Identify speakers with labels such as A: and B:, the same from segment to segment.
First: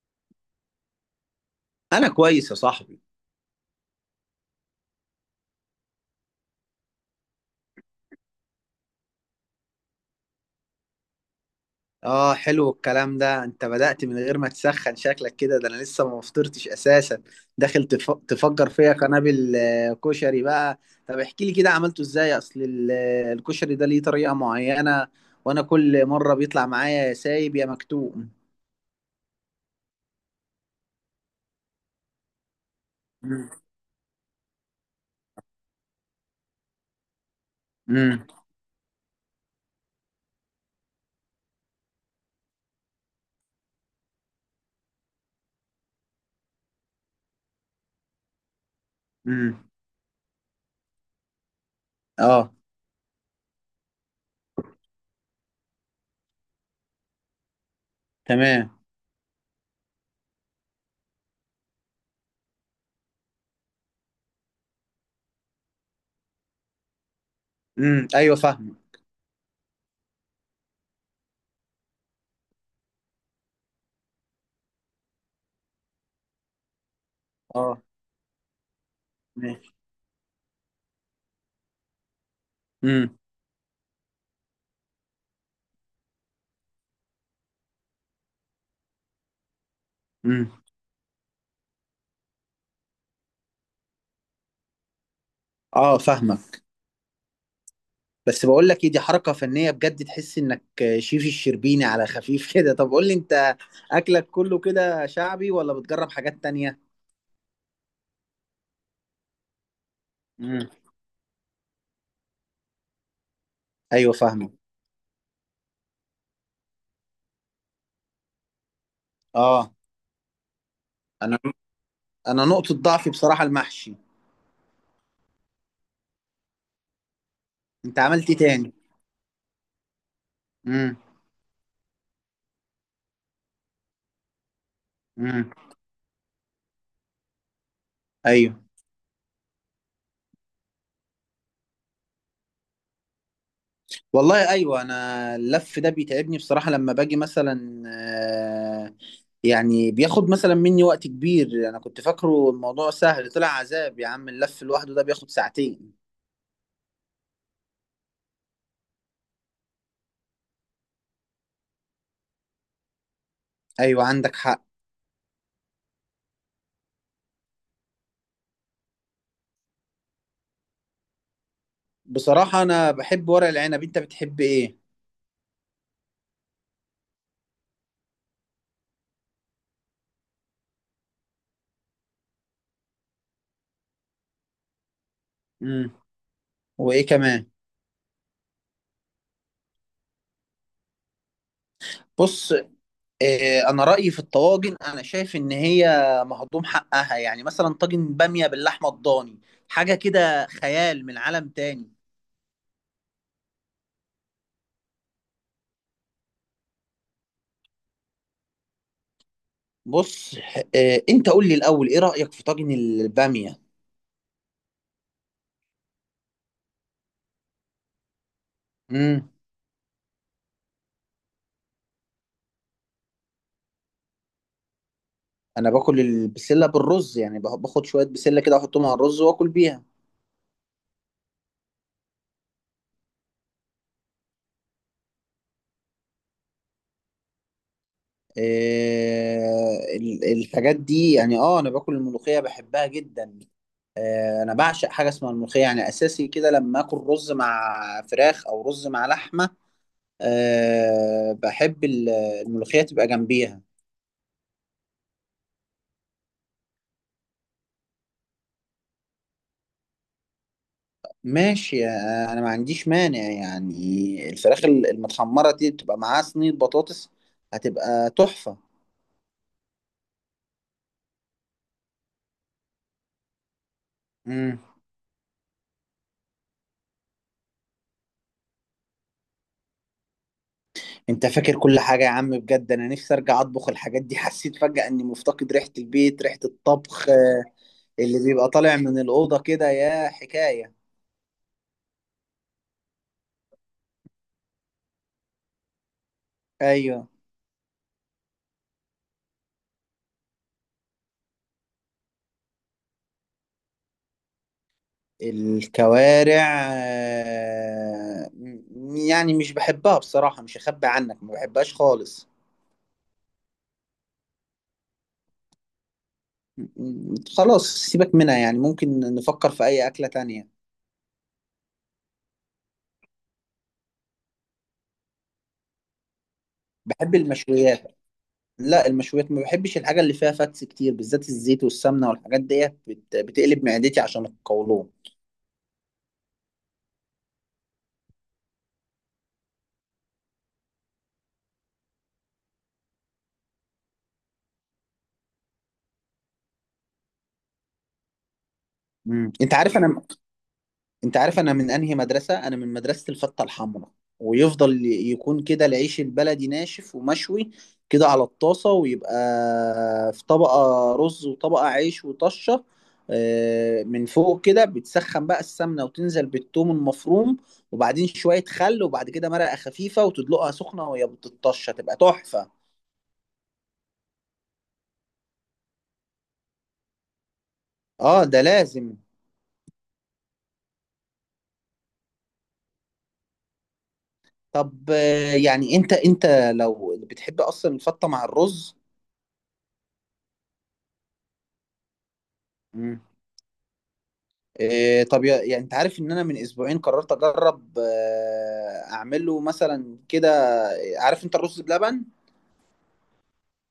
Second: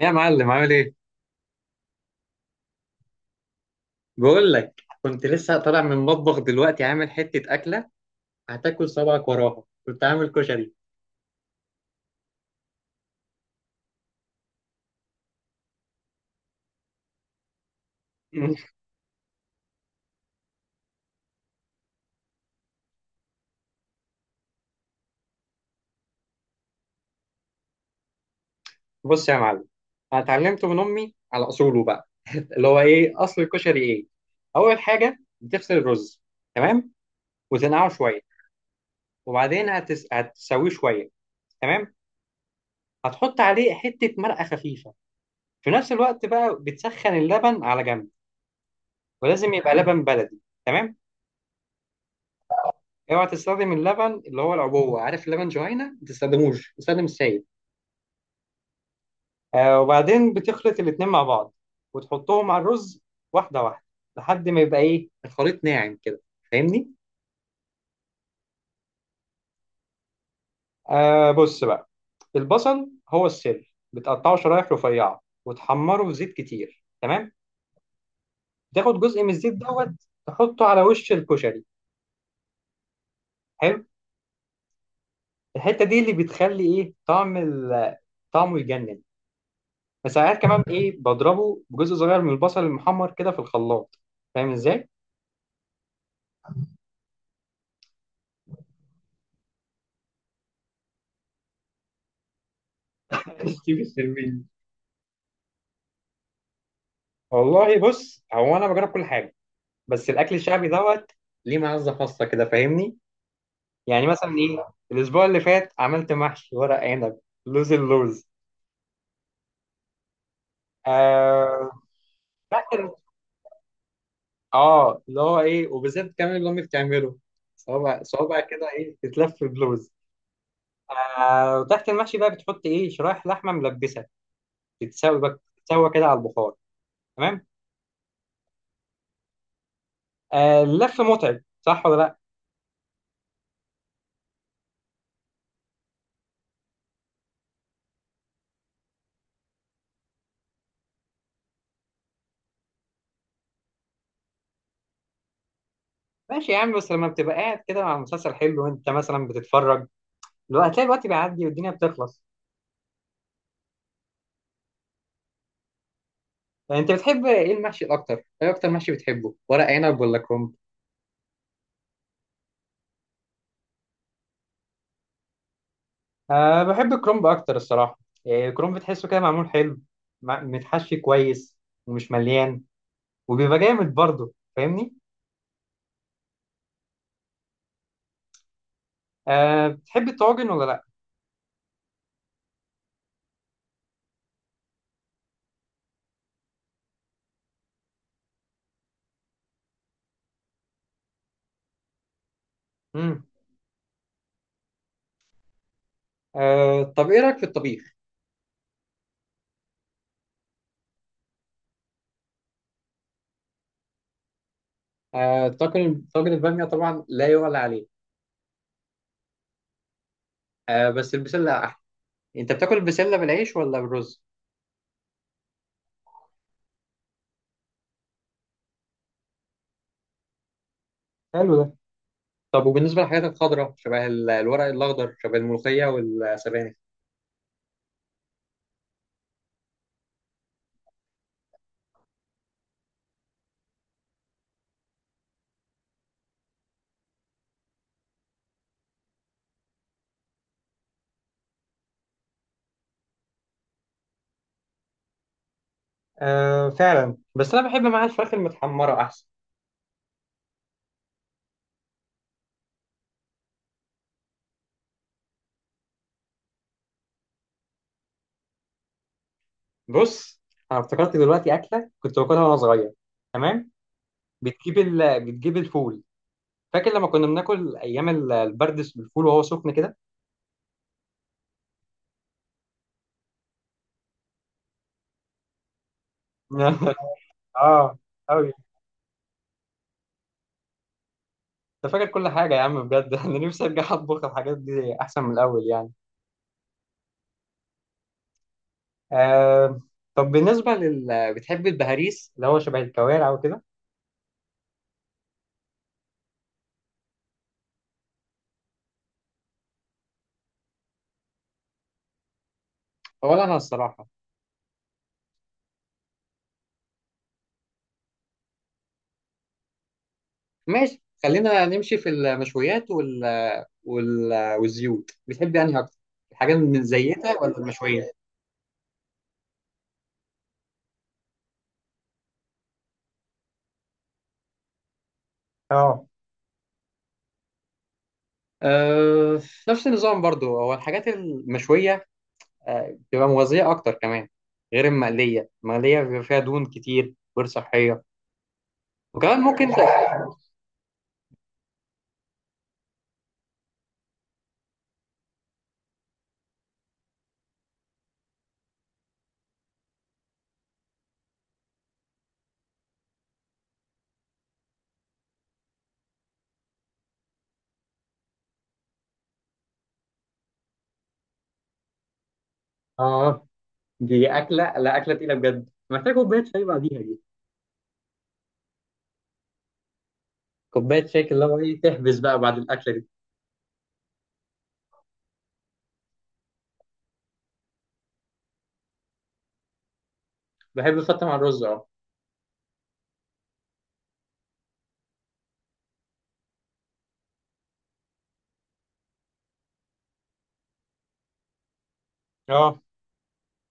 A: يا معلم، عامل ايه؟
B: انا كويس يا صاحبي.
A: بقول لك كنت لسه طالع من المطبخ دلوقتي، عامل حتة أكلة هتاكل صبعك وراها. كنت عامل كشري.
B: اه، حلو الكلام ده. انت بدأت من غير ما تسخن شكلك كده، ده انا لسه ما فطرتش اساسا. داخل تفجر فيا قنابل، كشري بقى. طب احكي لي كده عملته ازاي. اصل الكشري ده ليه طريقة معينة، وانا كل مرة بيطلع معايا يا سايب يا مكتوم.
A: بص يا معلم، أنا اتعلمته من أمي على أصوله بقى. اللي هو ايه أصل
B: امم
A: الكشري ايه؟ أول حاجة بتغسل الرز. تمام؟ وتنقعه شوية
B: امم
A: وبعدين هتسويه شوية. تمام؟ هتحط عليه حتة مرقة خفيفة. في نفس الوقت بقى بتسخن اللبن على جنب، ولازم
B: امم
A: يبقى لبن بلدي. تمام؟
B: اه.
A: اوعى تستخدم اللبن اللي هو العبوه، عارف اللبن جهينه، ما تستخدموش، استخدم السائل.
B: تمام.
A: وبعدين بتخلط الاتنين مع بعض وتحطهم على الرز واحده واحده لحد ما يبقى ايه الخليط ناعم كده، فاهمني.
B: ايوه، فاهم.
A: بص بقى، البصل هو السر، بتقطعه شرايح رفيعه وتحمره في زيت كتير. تمام.
B: اه،
A: تاخد جزء من الزيت
B: ماشي.
A: دوت، تحطه على وش الكشري.
B: امم
A: حلو. الحته دي اللي بتخلي ايه طعم طعمه يجنن. فساعات
B: امم
A: كمان ايه بضربه بجزء صغير من البصل المحمر كده في الخلاط. فاهم ازاي؟
B: اه، فاهمك. بس بقول لك ايه، دي حركة فنية بجد، تحس انك شيف الشربيني على خفيف كده. طب قول لي انت،
A: ستيف
B: اكلك
A: السلمين.
B: كله كده شعبي ولا بتجرب حاجات تانية؟
A: والله بص، هو انا بجرب كل حاجه، بس الاكل الشعبي
B: امم
A: دوت ليه معزه خاصه كده، فاهمني. يعني
B: ايوه،
A: مثلا
B: فاهمه.
A: ايه الاسبوع اللي فات عملت محشي ورق عنب اللوز.
B: اه، انا
A: آه
B: انا نقطة
A: فاكر،
B: ضعفي بصراحة المحشي.
A: اه اللي هو ايه، وبالذات كمان اللي امي بتعمله
B: انت
A: صوابع
B: عملت ايه
A: صوابع كده،
B: تاني؟
A: ايه تتلف بلوز.
B: امم
A: وتحت المحشي بقى بتحط ايه شرايح لحمه ملبسه تتسوي بقى
B: امم
A: تتسوى كده على البخار. تمام.
B: ايوه.
A: اللف متعب، صح ولا لا؟
B: والله ايوه، انا اللف ده بيتعبني بصراحة. لما باجي مثلا يعني بياخد مثلا مني وقت كبير. انا كنت فاكره الموضوع سهل، طلع عذاب يا عم، اللف لوحده ده بياخد ساعتين.
A: ماشي يا عم، بس لما بتبقى قاعد كده مع مسلسل حلو وانت مثلا بتتفرج، لو هتلاقي الوقت بيعدي والدنيا بتخلص.
B: ايوه عندك حق.
A: يعني انت بتحب ايه المحشي الاكتر، ايه اكتر محشي بتحبه، ورق عنب ولا كرنب؟
B: بصراحة أنا بحب ورق العنب، أنت بتحب إيه؟
A: بحب الكرنب اكتر الصراحه. الكرنب بتحسه كده معمول حلو، متحشي كويس ومش مليان وبيبقى جامد برضه، فاهمني.
B: مم. وإيه كمان؟
A: بتحب الطواجن ولا لا؟
B: بص، إيه، أنا رأيي في الطواجن، أنا شايف إن هي مهضوم حقها. يعني مثلا طاجن بامية باللحمة الضاني، حاجة كده خيال من عالم تاني.
A: امم طب ايه رايك في الطبيخ؟
B: بص، إيه، أنت قول لي الأول، إيه رأيك في طاجن البامية؟
A: طاجن الباميه طبعا لا يعلى عليه.
B: مم.
A: بس البسله احلى. انت بتاكل البسله بالعيش ولا بالرز؟
B: أنا باكل البسلة بالرز، يعني باخد شوية بسلة كده أحطهم على الرز وآكل بيها.
A: حلو ده. طب وبالنسبه للحاجات الخضراء شبه الورق الاخضر شبه الملوخيه والسبانخ.
B: الحاجات دي يعني، اه، انا باكل الملوخيه، بحبها جدا. انا بعشق حاجه اسمها الملوخيه، يعني اساسي كده لما اكل رز مع فراخ او رز مع لحمه. أه بحب الملوخيه تبقى جنبيها.
A: فعلا، بس انا بحب معاها الفراخ المتحمره احسن.
B: ماشي. انا ما عنديش مانع، يعني الفراخ المتحمره دي تبقى معاها صينيه بطاطس، هتبقى تحفه.
A: بص، انا افتكرت دلوقتي اكله كنت باكلها وانا صغير. تمام.
B: مم.
A: بتجيب الفول. فاكر لما كنا بناكل ايام البردس بالفول وهو سخن كده.
B: انت فاكر كل حاجة يا عم، بجد انا نفسي ارجع اطبخ الحاجات دي. حسيت فجأة اني مفتقد ريحة البيت، ريحة الطبخ،
A: اه
B: اللي بيبقى
A: قوي.
B: طالع من الأوضة كده، يا حكاية.
A: انت فاكر كل حاجه يا عم بجد. انا نفسي ارجع اطبخ الحاجات دي احسن من الاول يعني.
B: ايوه.
A: آه طب بالنسبة لل بتحب البهاريس اللي هو شبه الكوارع وكده؟
B: الكوارع. يعني مش بحبها بصراحة، مش هخبي عنك، ما بحبهاش خالص.
A: ولا أنا الصراحة.
B: خلاص سيبك منها، يعني ممكن نفكر في اي أكلة تانية.
A: ماشي، خلينا نمشي في المشويات وال... والزيوت، بتحب أنهي أكتر، الحاجات من
B: بحب
A: زيتها ولا
B: المشويات.
A: المشويات؟
B: لا المشويات، ما بحبش الحاجة اللي فيها فاتس كتير، بالذات الزيت والسمنة والحاجات ديت بتقلب معدتي عشان القولون.
A: اه. آه، نفس النظام برضو، هو الحاجات المشوية بتبقى مغذية أكتر كمان، غير المقلية، المقلية بيبقى فيها دهون كتير غير صحية،
B: مم.
A: وكمان ممكن
B: انت عارف انا من انهي مدرسه، انا من مدرسه الفته الحمراء. ويفضل يكون كده العيش البلدي ناشف ومشوي، كده على الطاسه. ويبقى في طبقه رز وطبقه عيش وطشه من فوق كده. بتسخن بقى السمنه وتنزل بالثوم المفروم، وبعدين شويه خل، وبعد كده مرقه خفيفه وتدلقها سخنه وهي بتطشه، تبقى تحفه.
A: اه. دي أكلة، لا أكلة تقيلة بجد، محتاج كوباية شاي بعديها.
B: اه، ده لازم.
A: كوبايه شاي كده، اللي هو ايه تحبس بقى بعد الاكله دي.
B: طب، يعني انت لو بتحب اصلا الفته مع الرز.
A: بحب احطها مع الرز، اه
B: إيه، طب، يعني انت عارف ان انا من اسبوعين قررت اجرب، اعمله مثلا كده. عارف انت الرز بلبن؟
A: اه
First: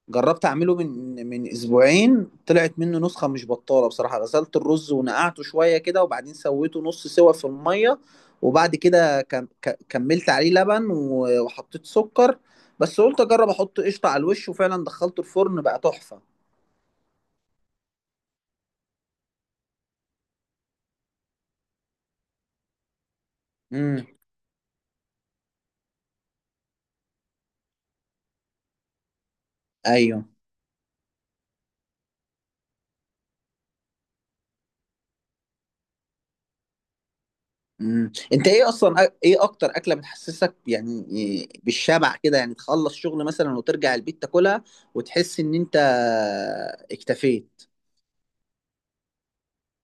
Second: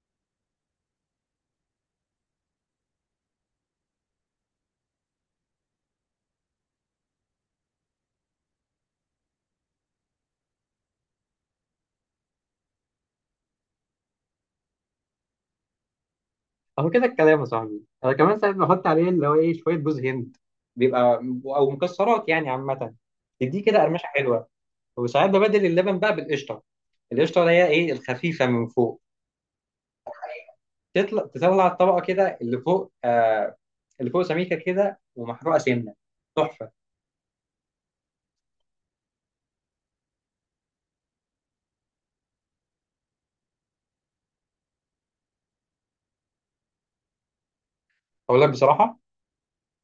B: جربت اعمله من اسبوعين، طلعت منه نسخة مش بطالة بصراحة. غسلت الرز ونقعته شوية كده، وبعدين سويته نص سوا في المية، وبعد كده كملت عليه لبن وحطيت سكر. بس قلت اجرب احط قشطة على الوش، وفعلا دخلته الفرن، بقى تحفة.
A: اهو كده الكلام يا صاحبي. انا كمان ساعات بحط عليه اللي هو ايه شويه جوز هند، بيبقى، او مكسرات يعني عامه، تديه كده قرمشه
B: امم
A: حلوه. وساعات ببدل اللبن بقى بالقشطه، القشطه اللي هي ايه الخفيفه من فوق.
B: ايوه.
A: تطلع الطبقه كده اللي فوق، آه، اللي فوق سميكه كده ومحروقه سنه، تحفه.
B: مم. انت ايه اصلا، ايه اكتر اكله بتحسسك يعني بالشبع كده، يعني تخلص شغل مثلا وترجع البيت تاكلها وتحس ان انت اكتفيت؟
A: اقول لك بصراحه،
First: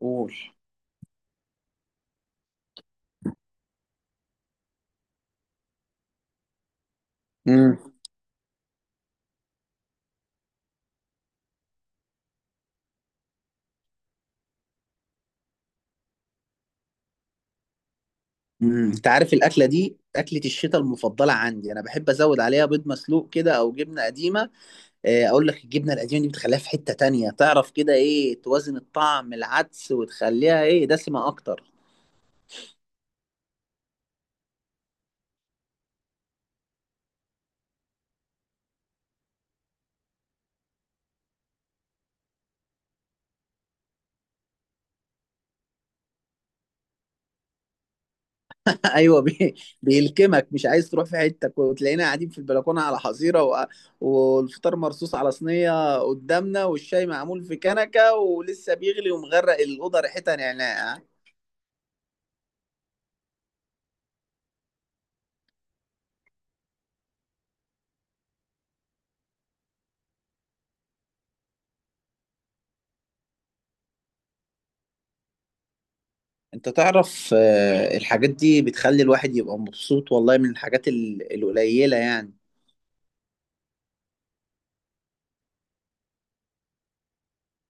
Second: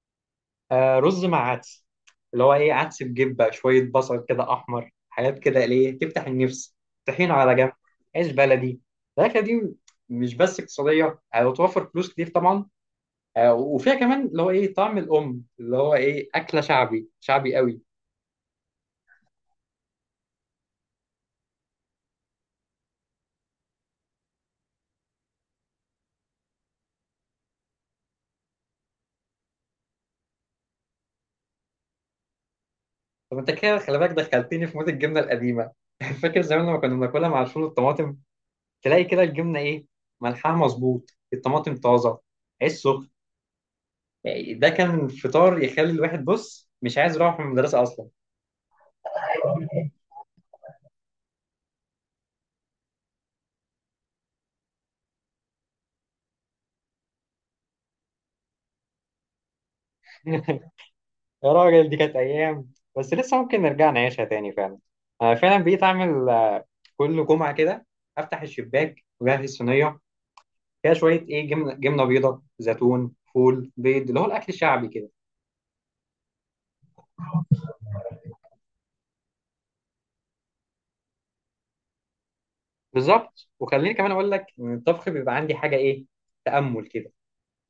B: قول.
A: رز مع عدس، اللي هو ايه عدس بجبه شويه بصل كده احمر، حاجات كده ليه تفتح النفس، طحينه على جنب،
B: امم.
A: عيش بلدي. الاكله دي مش بس اقتصاديه وتوفر فلوس كتير طبعا، وفيها كمان اللي هو ايه طعم الام، اللي هو ايه اكله شعبي شعبي قوي.
B: انت عارف الاكله دي اكله الشتاء المفضله عندي، انا بحب ازود عليها بيض مسلوق كده او جبنه قديمه. اقول لك الجبنه القديمه دي بتخليها في حته تانية، تعرف كده ايه توازن الطعم، العدس وتخليها ايه دسمه اكتر.
A: طب انت كده خلي بالك دخلتني في مود الجبنه القديمه. فاكر زمان لما كنا بناكلها مع الفول والطماطم، تلاقي كده الجبنه ايه ملحها مظبوط، الطماطم طازه، عيش سخن. يعني ده كان فطار يخلي الواحد بص مش عايز يروح من المدرسة أصلا.
B: ايوه، بيلكمك، مش عايز تروح، في حته وتلاقينا قاعدين في البلكونه على حظيره والفطار مرصوص على صينيه قدامنا، والشاي معمول في كنكه ولسه بيغلي، ومغرق الاوضه ريحتها نعناع.
A: يا راجل، دي كانت أيام، بس لسه ممكن نرجع نعيشها تاني فعلا. أنا فعلا بقيت أعمل كل جمعة كده أفتح الشباك وأجهز صينية فيها شوية إيه جبنة جبنة بيضة زيتون فول بيض، اللي هو الأكل الشعبي كده.
B: انت تعرف، الحاجات دي بتخلي الواحد يبقى مبسوط، والله من الحاجات القليله يعني.
A: بالظبط، وخليني كمان أقول لك إن الطبخ بيبقى عندي حاجة إيه تأمل كده،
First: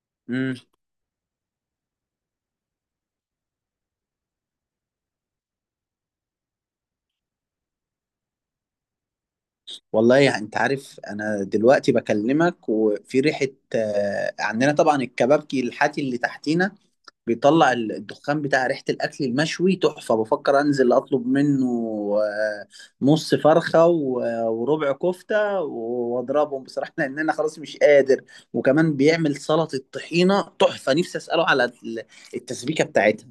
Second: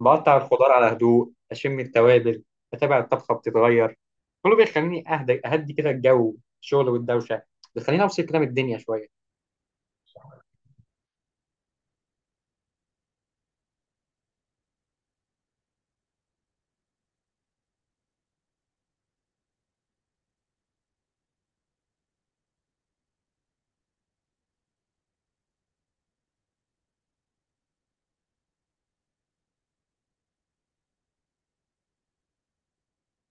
A: بقطع
B: امم.
A: الخضار على هدوء، اشم التوابل، اتابع الطبخه بتتغير، كله بيخليني اهدى اهدي كده، الجو الشغل والدوشه بيخليني افصل كده من الدنيا شويه.
B: والله يعني انت عارف انا دلوقتي بكلمك، وفي ريحه. عندنا طبعا الكبابجي الحاتي اللي تحتينا، بيطلع الدخان بتاع ريحة الأكل المشوي تحفة. بفكر أنزل أطلب منه آه، نص فرخة وربع كفتة وأضربهم بصراحة، لأن أنا خلاص مش قادر. وكمان بيعمل سلطة طحينة تحفة، نفسي أسأله على التسبيكة بتاعتها.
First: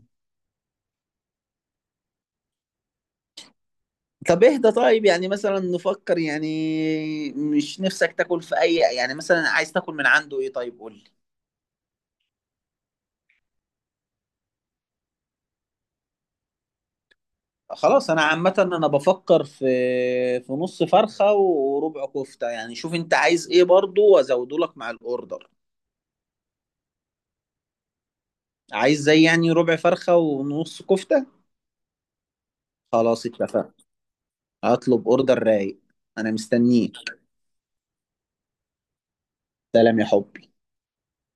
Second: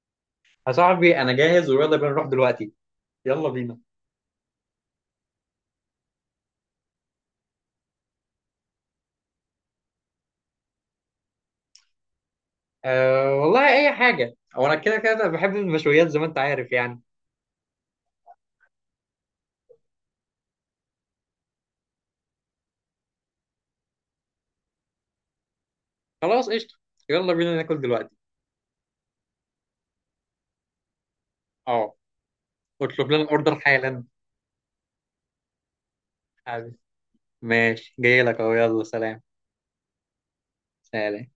A: يا صاحبي انا جاهز ويلا بينا نروح دلوقتي. يلا بينا.
B: طب اهدى، طيب يعني مثلا نفكر، يعني مش نفسك تاكل في أي، يعني مثلا عايز تاكل من عنده إيه، طيب قول لي.
A: أه والله اي حاجه، او انا كده كده بحب المشويات زي ما انت عارف يعني.
B: خلاص، انا عامه انا بفكر في نص فرخه وربع كفته، يعني شوف انت عايز ايه برضو، وازوده لك مع الاوردر.
A: خلاص، قشطه، يلا بينا ناكل دلوقتي.
B: عايز زي يعني ربع فرخه ونص كفته.
A: اه، اطلب لنا
B: خلاص
A: الاوردر
B: اتفقنا.
A: حالا.
B: هطلب اوردر رايق. انا
A: حاضر.
B: مستنيك.
A: ماشي، جاي لك اهو، يلا سلام.
B: سلام يا حبي.
A: سلام.